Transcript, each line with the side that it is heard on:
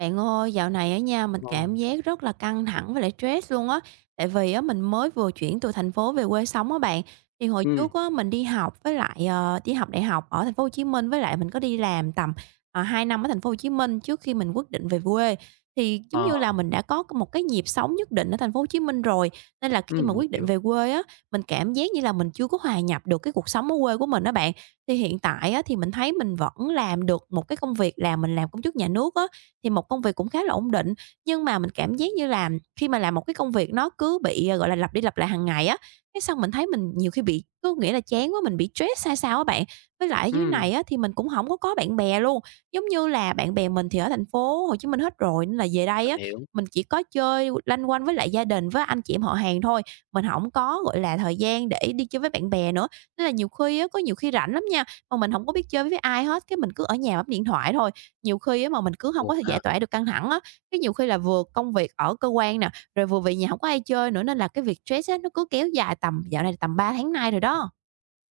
right: Bạn ơi, dạo này ở nhà mình
left: Ồ.
right: cảm giác rất là căng thẳng với lại stress luôn á. Tại vì á mình mới vừa chuyển từ thành phố về quê sống á bạn. Thì hồi
left: Ừm.
right: trước á mình đi học với lại, đi học đại học ở thành phố Hồ Chí Minh với lại mình có đi làm tầm, 2 năm ở thành phố Hồ Chí Minh trước khi mình quyết định về quê. Thì giống
left: Ờ.
right: như là mình đã có một cái nhịp sống nhất định ở thành phố Hồ Chí Minh rồi, nên là khi mà
left: Ừm, mình
right: quyết định
left: hiểu.
right: về quê á, mình cảm giác như là mình chưa có hòa nhập được cái cuộc sống ở quê của mình đó bạn. Thì hiện tại á thì mình thấy mình vẫn làm được một cái công việc là mình làm công chức nhà nước á, thì một công việc cũng khá là ổn định. Nhưng mà mình cảm giác như là khi mà làm một cái công việc nó cứ bị, gọi là, lặp đi lặp lại hàng ngày á, cái xong mình thấy mình nhiều khi bị cứ nghĩ là chán quá, mình bị stress hay sao á bạn. Với lại ở dưới
left: Ừm,
right: này á thì mình cũng không có bạn bè luôn, giống như là bạn bè mình thì ở thành phố Hồ Chí Minh hết rồi nên là về đây
left: mình
right: á,
left: hiểu.
right: mình chỉ có chơi lanh quanh với lại gia đình, với anh chị em họ hàng thôi. Mình không có, gọi là, thời gian để đi chơi với bạn bè nữa, nên là nhiều khi á, có nhiều khi rảnh lắm nha, mà mình hổng có biết chơi với ai hết, cái mình cứ ở nhà bấm điện thoại thôi. Nhiều khi á mà mình cứ hông
left: Buồn
right: có thể
left: ha.
right: giải tỏa được căng thẳng á, cái nhiều khi là vừa công việc ở cơ quan nè, rồi vừa về nhà hổng có ai chơi nữa nên là cái việc stress á, nó cứ kéo dài tầm dạo này tầm 3 tháng nay rồi đó.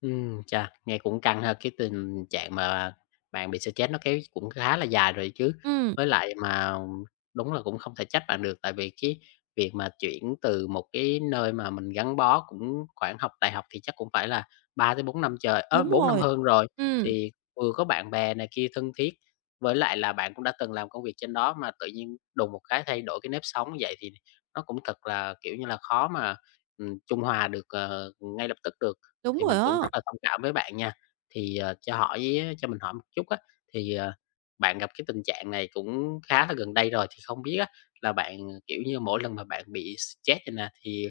left: Chà, nghe cũng căng ha, cái tình trạng mà bạn bị stress nó kéo cũng khá là dài rồi chứ.
right: Ừm,
left: Với lại mà đúng là cũng không thể trách bạn được, tại vì cái việc mà chuyển từ một cái nơi mà mình gắn bó cũng khoảng học đại học thì chắc cũng phải là 3 tới 4 năm trời ớ,
right: đúng
left: 4 năm
right: rồi,
left: hơn rồi,
right: ừm,
left: thì vừa có bạn bè này kia thân thiết, với lại là bạn cũng đã từng làm công việc trên đó mà tự nhiên đùng một cái thay đổi cái nếp sống vậy thì nó cũng thật là, kiểu như là, khó mà, trung hòa được, ngay lập tức được
right: đúng
left: thì
right: rồi
left: mình cũng
right: á.
left: rất là thông cảm với bạn nha. Thì, cho mình hỏi một chút á, thì, bạn gặp cái tình trạng này cũng khá là gần đây rồi, thì không biết á là bạn, kiểu như, mỗi lần mà bạn bị stress vậy nè, thì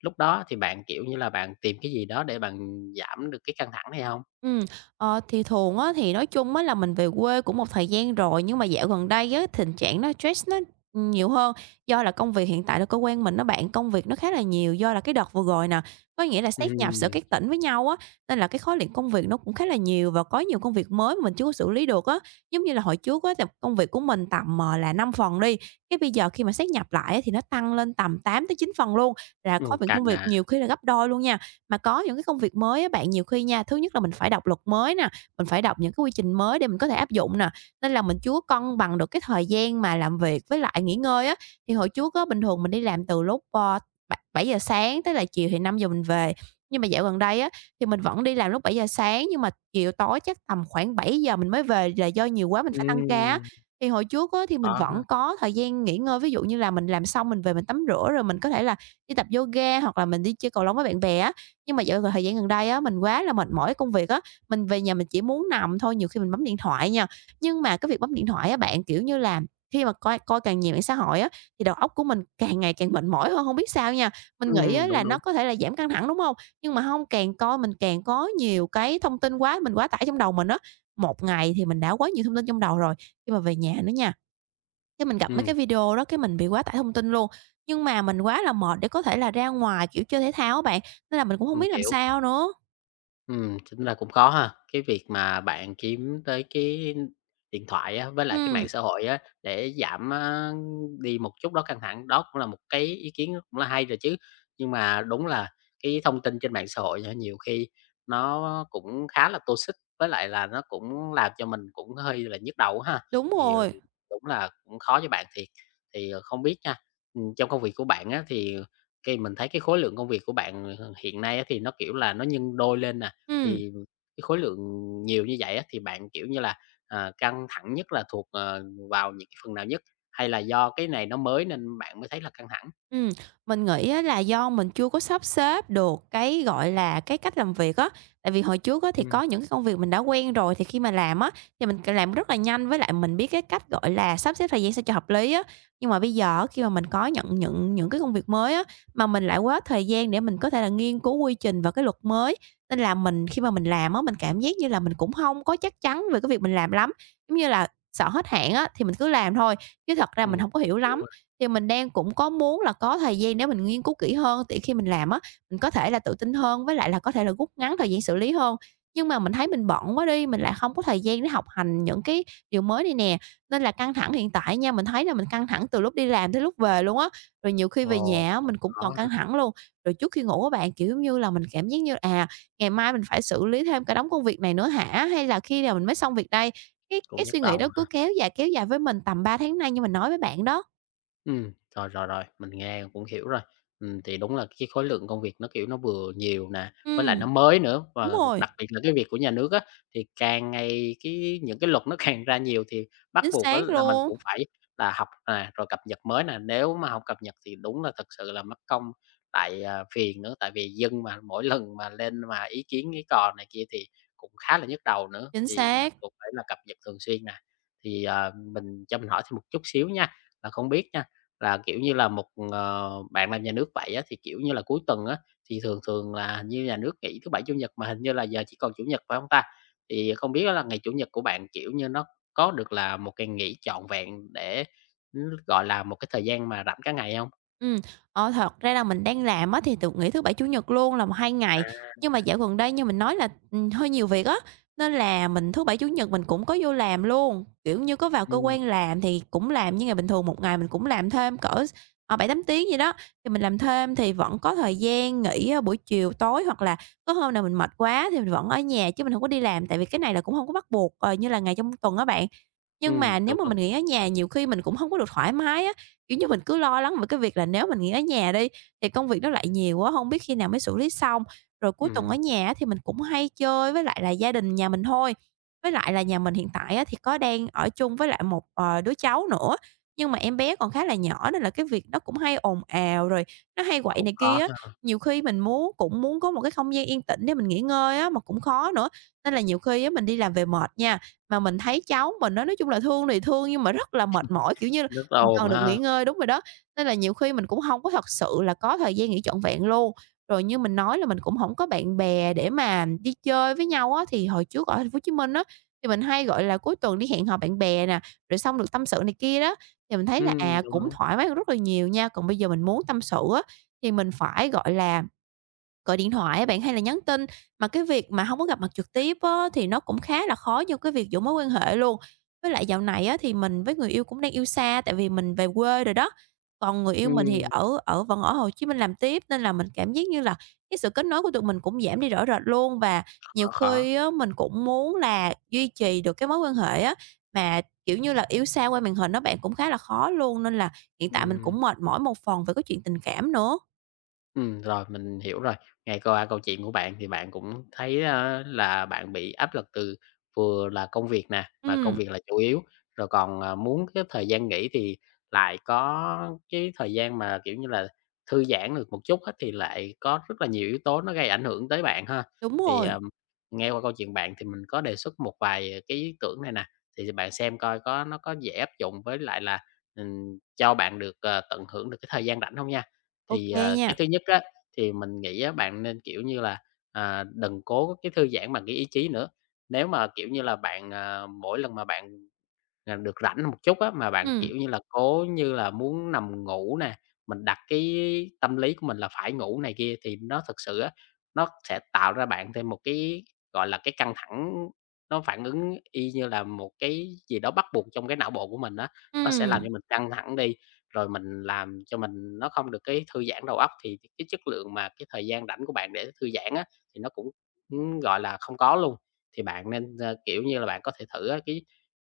left: lúc đó thì bạn, kiểu như là, bạn tìm cái gì đó để bạn giảm được cái căng thẳng này không?
right: Ừ, thì thường á, thì nói chung á là mình về quê cũng một thời gian rồi, nhưng mà dạo gần đây á, tình trạng nó stress nó, nhiều hơn. Do là công việc hiện tại là cơ quan mình á bạn, công việc nó khá là nhiều do là cái đợt vừa rồi nè, có nghĩa là sáp nhập giữa
left: Ừm.
right: các tỉnh với nhau á, nên là cái khối lượng công việc nó cũng khá là nhiều và có nhiều công việc mới mà mình chưa có xử lý được á. Giống như là hồi trước á, thì công việc của mình tầm, là 5 phần đi, cái bây giờ khi mà sáp nhập lại á, thì nó tăng lên tầm 8 tới 9 phần luôn, là khối
left: Ừm,
right: lượng công
left: căng
right: việc
left: à.
right: nhiều khi là gấp đôi luôn nha. Mà có những cái công việc mới á bạn, nhiều khi nha, thứ nhất là mình phải đọc luật mới nè, mình phải đọc những cái quy trình mới để mình có thể áp dụng nè, nên là mình chưa có cân bằng được cái thời gian mà làm việc với lại nghỉ ngơi á. Thì hồi trước á, bình thường mình đi làm từ lúc, bảy bảy giờ sáng tới là chiều thì 5 giờ mình về, nhưng mà dạo gần đây á, thì mình vẫn đi làm lúc 7 giờ sáng nhưng mà chiều tối chắc tầm khoảng 7 giờ mình mới về là do nhiều quá mình phải tăng ca á.
left: Ừm,
right: Thì hồi trước á, thì
left: khó
right: mình
left: ha.
right: vẫn có thời gian nghỉ ngơi, ví dụ như là mình làm xong mình về mình tắm rửa rồi mình có thể là đi tập yoga hoặc là mình đi chơi cầu lông với bạn bè á. Nhưng mà dạo thời gian gần đây á, mình quá là mệt mỏi công việc á, mình về nhà mình chỉ muốn nằm thôi, nhiều khi mình bấm điện thoại nha. Nhưng mà cái việc bấm điện thoại á bạn, kiểu như là, khi mà coi coi càng nhiều mạng xã hội á, thì đầu óc của mình càng ngày càng mệt mỏi hơn, không biết sao nha. Mình nghĩ á
left: Ừm, đúng,
right: là
left: đúng.
right: nó có thể là giảm căng thẳng, đúng không? Nhưng mà không, càng coi mình càng có nhiều cái thông tin quá, mình quá tải trong đầu mình á. Một ngày thì mình đã quá nhiều thông tin trong đầu rồi, khi mà về nhà nữa nha cái mình gặp mấy
left: Ừm,
right: cái video đó cái mình bị quá tải thông tin luôn, nhưng mà mình quá là mệt để có thể là ra ngoài, kiểu, chơi thể thao á bạn, nên là mình cũng hông
left: mình
right: biết làm
left: hiểu.
right: sao nữa.
left: Ừ, chính ra cũng có ha. Cái việc mà bạn kiếm tới cái điện thoại á, với lại cái mạng
right: Ừm,
left: xã hội á, để giảm, đi một chút đó căng thẳng, đó cũng là một cái ý kiến cũng là hay rồi chứ. Nhưng mà đúng là cái thông tin trên mạng xã hội á, nhiều khi nó cũng khá là toxic, với lại là nó cũng làm cho mình cũng hơi là nhức đầu ha.
right: đúng
left: Thì,
right: rồi,
left: đúng là cũng khó cho bạn thiệt. Thì, không biết nha, trong công việc của bạn á, thì khi mình thấy cái khối lượng công việc của bạn, hiện nay á, thì nó, kiểu là, nó nhân đôi lên nè,
right: ừm.
left: thì cái khối lượng nhiều như vậy á, thì bạn, kiểu như là, căng thẳng nhất là thuộc, vào những cái phần nào nhất? Hay là do cái này nó mới nên bạn mới thấy là căng thẳng?
right: Ừm, mình nghĩ á là do mình chưa có sắp xếp được cái, gọi là, cái cách làm việc á. Tại vì hồi trước á thì
left: Ừm.
right: có những cái công việc mình đã quen rồi, thì khi mà làm á thì mình c làm rất là nhanh, với lại mình biết cái cách, gọi là, sắp xếp thời gian sao cho hợp lý á. Nhưng mà bây giờ á, khi mà mình có nhận những cái công việc mới á, mà mình lại quá ít thời gian để mình có thể là nghiên cứu quy trình và cái luật mới, nên là mình khi mà mình làm á, mình cảm giác như là mình cũng không có chắc chắn về cái việc mình làm lắm. Giống như là sợ hết hạn á thì mình cứ làm thôi, chứ thật ra mình không có
left: Cũng
right: hiểu
left: hiểu
right: lắm.
left: rồi.
right: Thì mình đang cũng có muốn là có thời gian để mình nghiên cứu kỹ hơn để khi mình làm á, mình có thể là tự tin hơn, với lại là có thể là rút ngắn thời gian xử lý hơn. Nhưng mà mình thấy mình bận quá đi, mình lại không có thời gian để học hành những cái điều mới này nè, nên là căng thẳng hiện tại nha, mình thấy là mình căng thẳng từ lúc đi làm tới lúc về luôn á. Rồi nhiều khi về
left: Ồ.
right: nhà á,
left: Cũng
right: mình cũng
left: khó
right: còn
left: ha,
right: căng thẳng luôn. Rồi trước khi ngủ các bạn, kiểu, như là, mình cảm giác như, à, ngày mai mình phải xử lý thêm cả đống công việc này nữa hả? Hay là khi nào mình mới xong việc đây?
left: cũng
right: Cái
left: nhức
right: suy nghĩ đó
left: đầu ha.
right: cứ kéo dài với mình tầm 3 tháng nay như mình nói với bạn đó.
left: Rồi, rồi, rồi, mình nghe cũng hiểu rồi. Thì đúng là cái khối lượng công việc nó, kiểu, nó vừa nhiều nè, với lại nó
right: Ừm.
left: mới nữa,
right: Đúng
left: và
right: rồi,
left: đặc biệt là cái việc của nhà nước á, thì càng ngày cái những cái luật nó càng ra nhiều thì bắt
right: chính
left: buộc á
right: xác
left: là mình
right: luôn,
left: cũng phải là học nè, rồi cập nhật mới nè. Nếu mà hông cập nhật thì đúng là thật sự là mất công, tại phiền nữa, tại vì dân mà mỗi lần mà lên mà ý kiến ý cò này kia thì cũng khá là nhức đầu nữa,
right: chính
left: thì mình
right: xác.
left: cũng phải là cập nhật thường xuyên nè. Thì, cho mình hỏi thêm một chút xíu nha, là không biết nha là, kiểu như là, bạn làm nhà nước vậy á, thì, kiểu như là, cuối tuần á, thì thường thường là như nhà nước nghỉ thứ Bảy, Chủ nhật, mà hình như là giờ chỉ còn Chủ nhật, phải hông ta? Thì không biết là ngày Chủ nhật của bạn, kiểu như, nó có được là một ngày nghỉ trọn vẹn để, gọi là, một cái thời gian mà rảnh cả ngày không?
right: Ừ, thật ra là mình đang làm á thì được nghỉ thứ Bảy, Chủ nhật luôn là một 2 ngày,
left: À.
right: nhưng mà dạo gần đây như mình nói là, hơi nhiều việc á, nên là mình thứ Bảy, Chủ nhật mình cũng có vô làm luôn, kiểu như, có vào cơ
left: Ừm,
right: quan làm thì cũng làm như ngày bình thường, một ngày mình cũng làm thêm cỡ 7-8 tiếng gì đó, thì mình làm thêm thì vẫn có thời gian nghỉ, buổi chiều tối hoặc là có hôm nào mình mệt quá thì mình vẫn ở nhà chứ mình không có đi làm, tại vì cái này là cũng không có bắt buộc, như là ngày trong tuần á bạn. Nhưng mà
left: đúng,
right: nếu mà
left: đúng.
right: mình nghỉ ở nhà nhiều khi mình cũng không có được thoải mái á. Kiểu như, mình cứ lo lắng về cái việc là nếu mình nghỉ ở nhà đi thì công việc nó lại nhiều quá, không biết khi nào mới xử lý xong. Rồi cuối tuần ở
left: Ừm,
right: nhà á thì mình cũng hay chơi với lại là gia đình nhà mình thôi. Với lại là nhà mình hiện tại á thì có đang ở chung với lại một, đứa cháu nữa, nhưng mà em bé còn khá là nhỏ nên là cái việc nó cũng hay ồn ào, rồi nó hay quậy
left: cũng
right: này kia
left: khó
right: á.
left: ha.
right: Nhiều khi mình muốn cũng muốn có một cái không gian yên tĩnh để mình nghỉ ngơi á, mà cũng khó nữa, nên là nhiều khi á mình đi làm về mệt nha, mà mình thấy cháu mình nó nói chung là thương thì thương nhưng mà rất là mệt mỏi, kiểu như là,
left: Rất là
right: mình
left: ồn
right: cần được
left: ha.
right: nghỉ ngơi, đúng rồi đó. Nên là nhiều khi mình cũng hông có thật sự là có thời gian nghỉ trọn vẹn luôn. Rồi như mình nói là mình cũng hổng có bạn bè để mà đi chơi với nhau á, thì hồi trước ở Thành phố Hồ Chí Minh á, thì mình hay, gọi là, cuối tuần đi hẹn hò bạn bè nè, rồi xong được tâm sự này kia đó, thì mình thấy là,
left: Đúng,
right: à, cũng
left: đúng.
right: thoải mái hơn rất là nhiều nha. Còn bây giờ mình muốn tâm sự á, thì mình phải, gọi là gọi điện thoại á bạn, hay là nhắn tin. Mà cái việc mà hông có gặp mặt trực tiếp á, thì nó cũng khá là khó trong cái việc giữ mối quan hệ luôn. Với lại dạo này á, thì mình với người yêu cũng đang yêu xa, tại vì mình về quê rồi đó. Còn người yêu mình thì
left: Ừm,
right: ở ở vẫn ở Hồ Chí Minh làm tiếp, nên là mình cảm giác như là cái sự kết nối của tụi mình cũng giảm đi rõ rệt luôn. Và nhiều
left: khó, khó.
right: khi á, mình cũng muốn là duy trì được cái mối quan hệ á, mà, kiểu như là, yêu xa qua màn hình á bạn, cũng khá là khó luôn, nên là hiện tại mình
left: Ừm.
right: cũng mệt mỏi một phần về cái chuyện tình cảm nữa.
left: Rồi, mình hiểu rồi. Nghe qua câu chuyện của bạn thì bạn cũng thấy, là bạn bị áp lực từ vừa là công việc nè, mà công
right: Ừm,
left: việc là chủ yếu, rồi còn, muốn cái thời gian nghỉ thì lại có cái thời gian mà, kiểu như là, thư giãn được một chút á, thì lại có rất là nhiều yếu tố nó gây ảnh hưởng tới bạn ha.
right: đúng
left: Thì,
right: rồi.
left: nghe qua câu chuyện bạn thì mình có đề xuất một vài cái ý tưởng này nè, thì bạn xem coi có nó có dễ áp dụng với lại là, cho bạn được, tận hưởng được cái thời gian rảnh không nha.
right: OK
left: Thì,
right: nha.
left: cái thứ nhất á, thì mình nghĩ á, bạn nên, kiểu như là, đừng cố cái thư giãn bằng cái ý chí nữa. Nếu mà, kiểu như là, bạn, mỗi lần mà bạn được rảnh một chút á, mà bạn,
right: Ừm,
left: kiểu như là, cố như là muốn nằm ngủ nè, mình đặt cái tâm lý của mình là phải ngủ này kia thì nó thực sự á, nó sẽ tạo ra bạn thêm một cái, gọi là, cái căng thẳng, nó phản ứng y như là một cái gì đó bắt buộc trong cái não bộ của mình á, nó sẽ làm cho
right: ừm,
left: mình căng thẳng đi, rồi mình làm cho mình nó không được cái thư giãn đầu óc thì cái chất lượng mà cái thời gian rảnh của bạn để thư giãn á, thì nó cũng, gọi là, không có luôn. Thì bạn nên, kiểu như là, bạn có thể thử á cái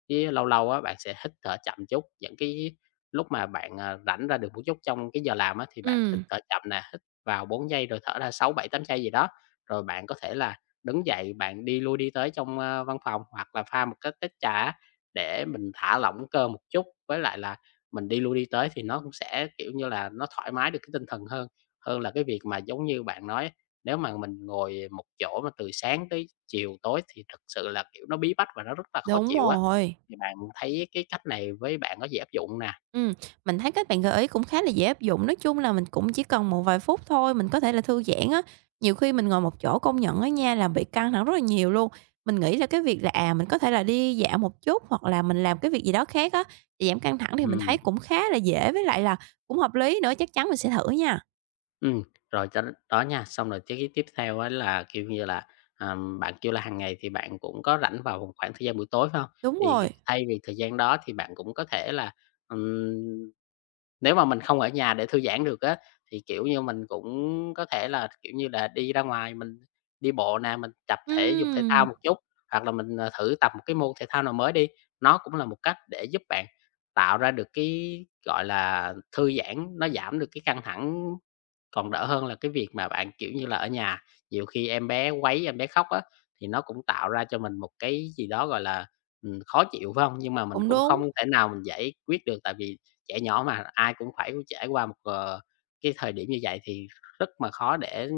left: Chứ lâu lâu á, bạn sẽ hít thở chậm chút, những cái lúc mà bạn, rảnh ra được một chút trong cái giờ làm á, thì bạn hít
right: ừm,
left: thở chậm nè, hít vào 4 giây rồi thở ra 6 7 8 giây gì đó. Rồi bạn có thể là đứng dậy, bạn đi lui đi tới trong, văn phòng hoặc là pha một cái tách trà á, để mình thả lỏng cơ một chút. Với lại là mình đi lui đi tới thì nó cũng sẽ, kiểu như là, nó thoải mái được cái tinh thần hơn, hơn là cái việc mà giống như bạn nói nếu mà mình ngồi một chỗ mà từ sáng tới chiều tối thì thực sự là, kiểu, nó bí bách và nó rất là khó
right: đúng
left: chịu á.
right: rồi.
left: Thì bạn thấy cái cách này với bạn có dễ áp dụng nè.
right: Ừm, mình thấy các bạn gợi ý cũng khá là dễ áp dụng, nói chung là mình cũng chỉ cần một vài phút thôi, mình có thể là thư giãn á. Nhiều khi mình ngồi một chỗ công nhận á nha là bị căng thẳng rất là nhiều luôn. Mình nghĩ là cái việc là, à, mình có thể là đi dạo một chút hoặc là mình làm cái việc gì đó khác á, để giảm căng thẳng thì mình
left: Ừm,
right: thấy cũng khá là dễ với lại là cũng hợp lý nữa, chắc chắn mình sẽ thử nha.
left: ừm, rồi cho đó nha, xong rồi cái tiếp theo ấy là, kiểu như là, bạn kêu là hàng ngày thì bạn cũng có rảnh vào một khoảng thời gian buổi tối phải hông?
right: Đúng
left: Thì
right: rồi,
left: thay vì thời gian đó thì bạn cũng có thể là, nếu mà mình không ở nhà để thư giãn được á, thì, kiểu như, mình cũng có thể là, kiểu như là, đi ra ngoài mình đi bộ nè, mình tập thể dục thể thao
right: ừm,
left: một chút, hoặc là mình, thử tập một cái môn thể thao nào mới đi. Nó cũng là một cách để giúp bạn tạo ra được cái, gọi là, thư giãn, nó giảm được cái căng thẳng còn đỡ hơn là cái việc mà bạn, kiểu như là, ở nhà, nhiều khi em bé quấy, em bé khóc á, thì nó cũng tạo ra cho mình một cái gì đó, gọi là, khó chịu, phải không? Nhưng mà mình
right: cũng
left: cũng
right: đúng,
left: không thể nào mình giải quyết được, tại vì trẻ nhỏ mà, ai cũng phải trải qua một, cái thời điểm như vậy thì rất mà khó để,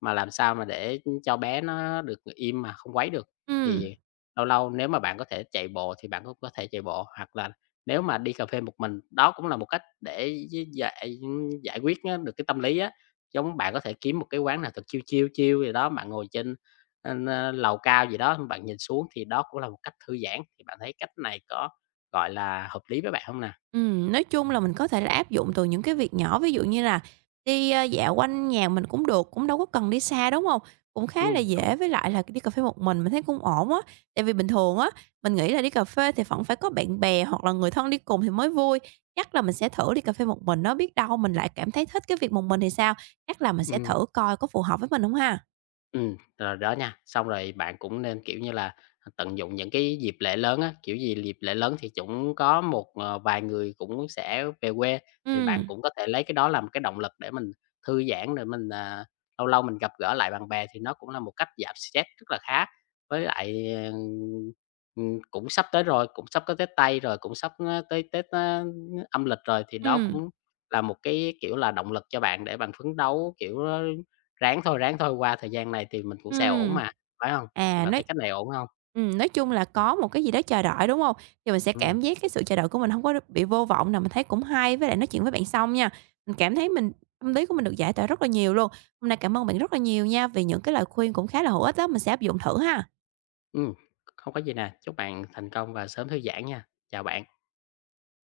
left: mà làm sao mà để cho bé nó được im mà không quấy được.
right: ừm.
left: Thì lâu lâu nếu mà bạn có thể chạy bộ thì bạn cũng có thể chạy bộ, hoặc là nếu mà đi cà phê một mình, đó cũng là một cách để gi giải giải quyết á được cái tâm lý á. Giống bạn có thể kiếm một cái quán nào thật chiêu chiêu chiêu gì đó, bạn ngồi trên, ơ, ơ, lầu cao gì đó, bạn nhìn xuống thì đó cũng là một cách thư giãn. Thì bạn thấy cách này có, gọi là, hợp lý với bạn không nè?
right: Nói chung là mình có thể là áp dụng từ những cái việc nhỏ, ví dụ như là đi, dạo quanh nhà mình cũng được, cũng đâu có cần đi xa, đúng không? Cũng khá là
left: Đúng.
right: dễ, với lại là đi cà phê một mình thấy cũng ổn á. Tại vì bình thường á, mình nghĩ là đi cà phê thì vẫn phải có bạn bè hoặc là người thân đi cùng thì mới vui. Chắc là mình sẽ thử đi cà phê một mình nó biết đâu mình lại cảm thấy thích cái việc một mình thì sao? Chắc là mình sẽ
left: Ừm.
right: thử coi có phù hợp với mình không ha?
left: Rồi đó nha. Xong rồi bạn cũng nên, kiểu như là, tận dụng những cái dịp lễ lớn á, kiểu gì dịp lễ lớn thì cũng có vài người cũng sẽ về quê, thì bạn
right: Ừm,
left: cũng có thể lấy cái đó làm cái động lực để mình thư giãn, rồi mình, lâu lâu mình gặp gỡ lại bạn bè thì nó cũng là một cách giảm stress rất là khá. Với lại, cũng sắp tới rồi, cũng sắp có Tết Tây rồi, cũng sắp, tới Tết, âm lịch rồi thì đó
right: ừm,
left: cũng là một cái, kiểu là, động lực cho bạn để bạn phấn đấu, kiểu, ráng thôi, ráng thôi, qua thời gian này thì mình cũng sẽ ổn
right: ừm.
left: mà, phải hông? Thì
right: À,
left: bạn thấy
right: nói
left: cách này ổn hông?
right: ừm, nói chung là có một cái gì đó chờ đợi, đúng hông? Thì mình sẽ
left: Ừm,
right: cảm giác cái sự chờ đợi của mình hông có được bị vô vọng nè, mình thấy cũng hay, với lại nói chuyện với bạn xong nha, mình cảm thấy mình tâm lý của mình được giải tỏa rất là nhiều luôn. Hôm nay cảm ơn bạn rất là nhiều nha, vì những cái lời khuyên cũng khá là hữu ích á, mình sẽ áp dụng thử ha.
left: ừm, không có gì nè, chúc bạn thành công và sớm thư giãn nha. Chào bạn.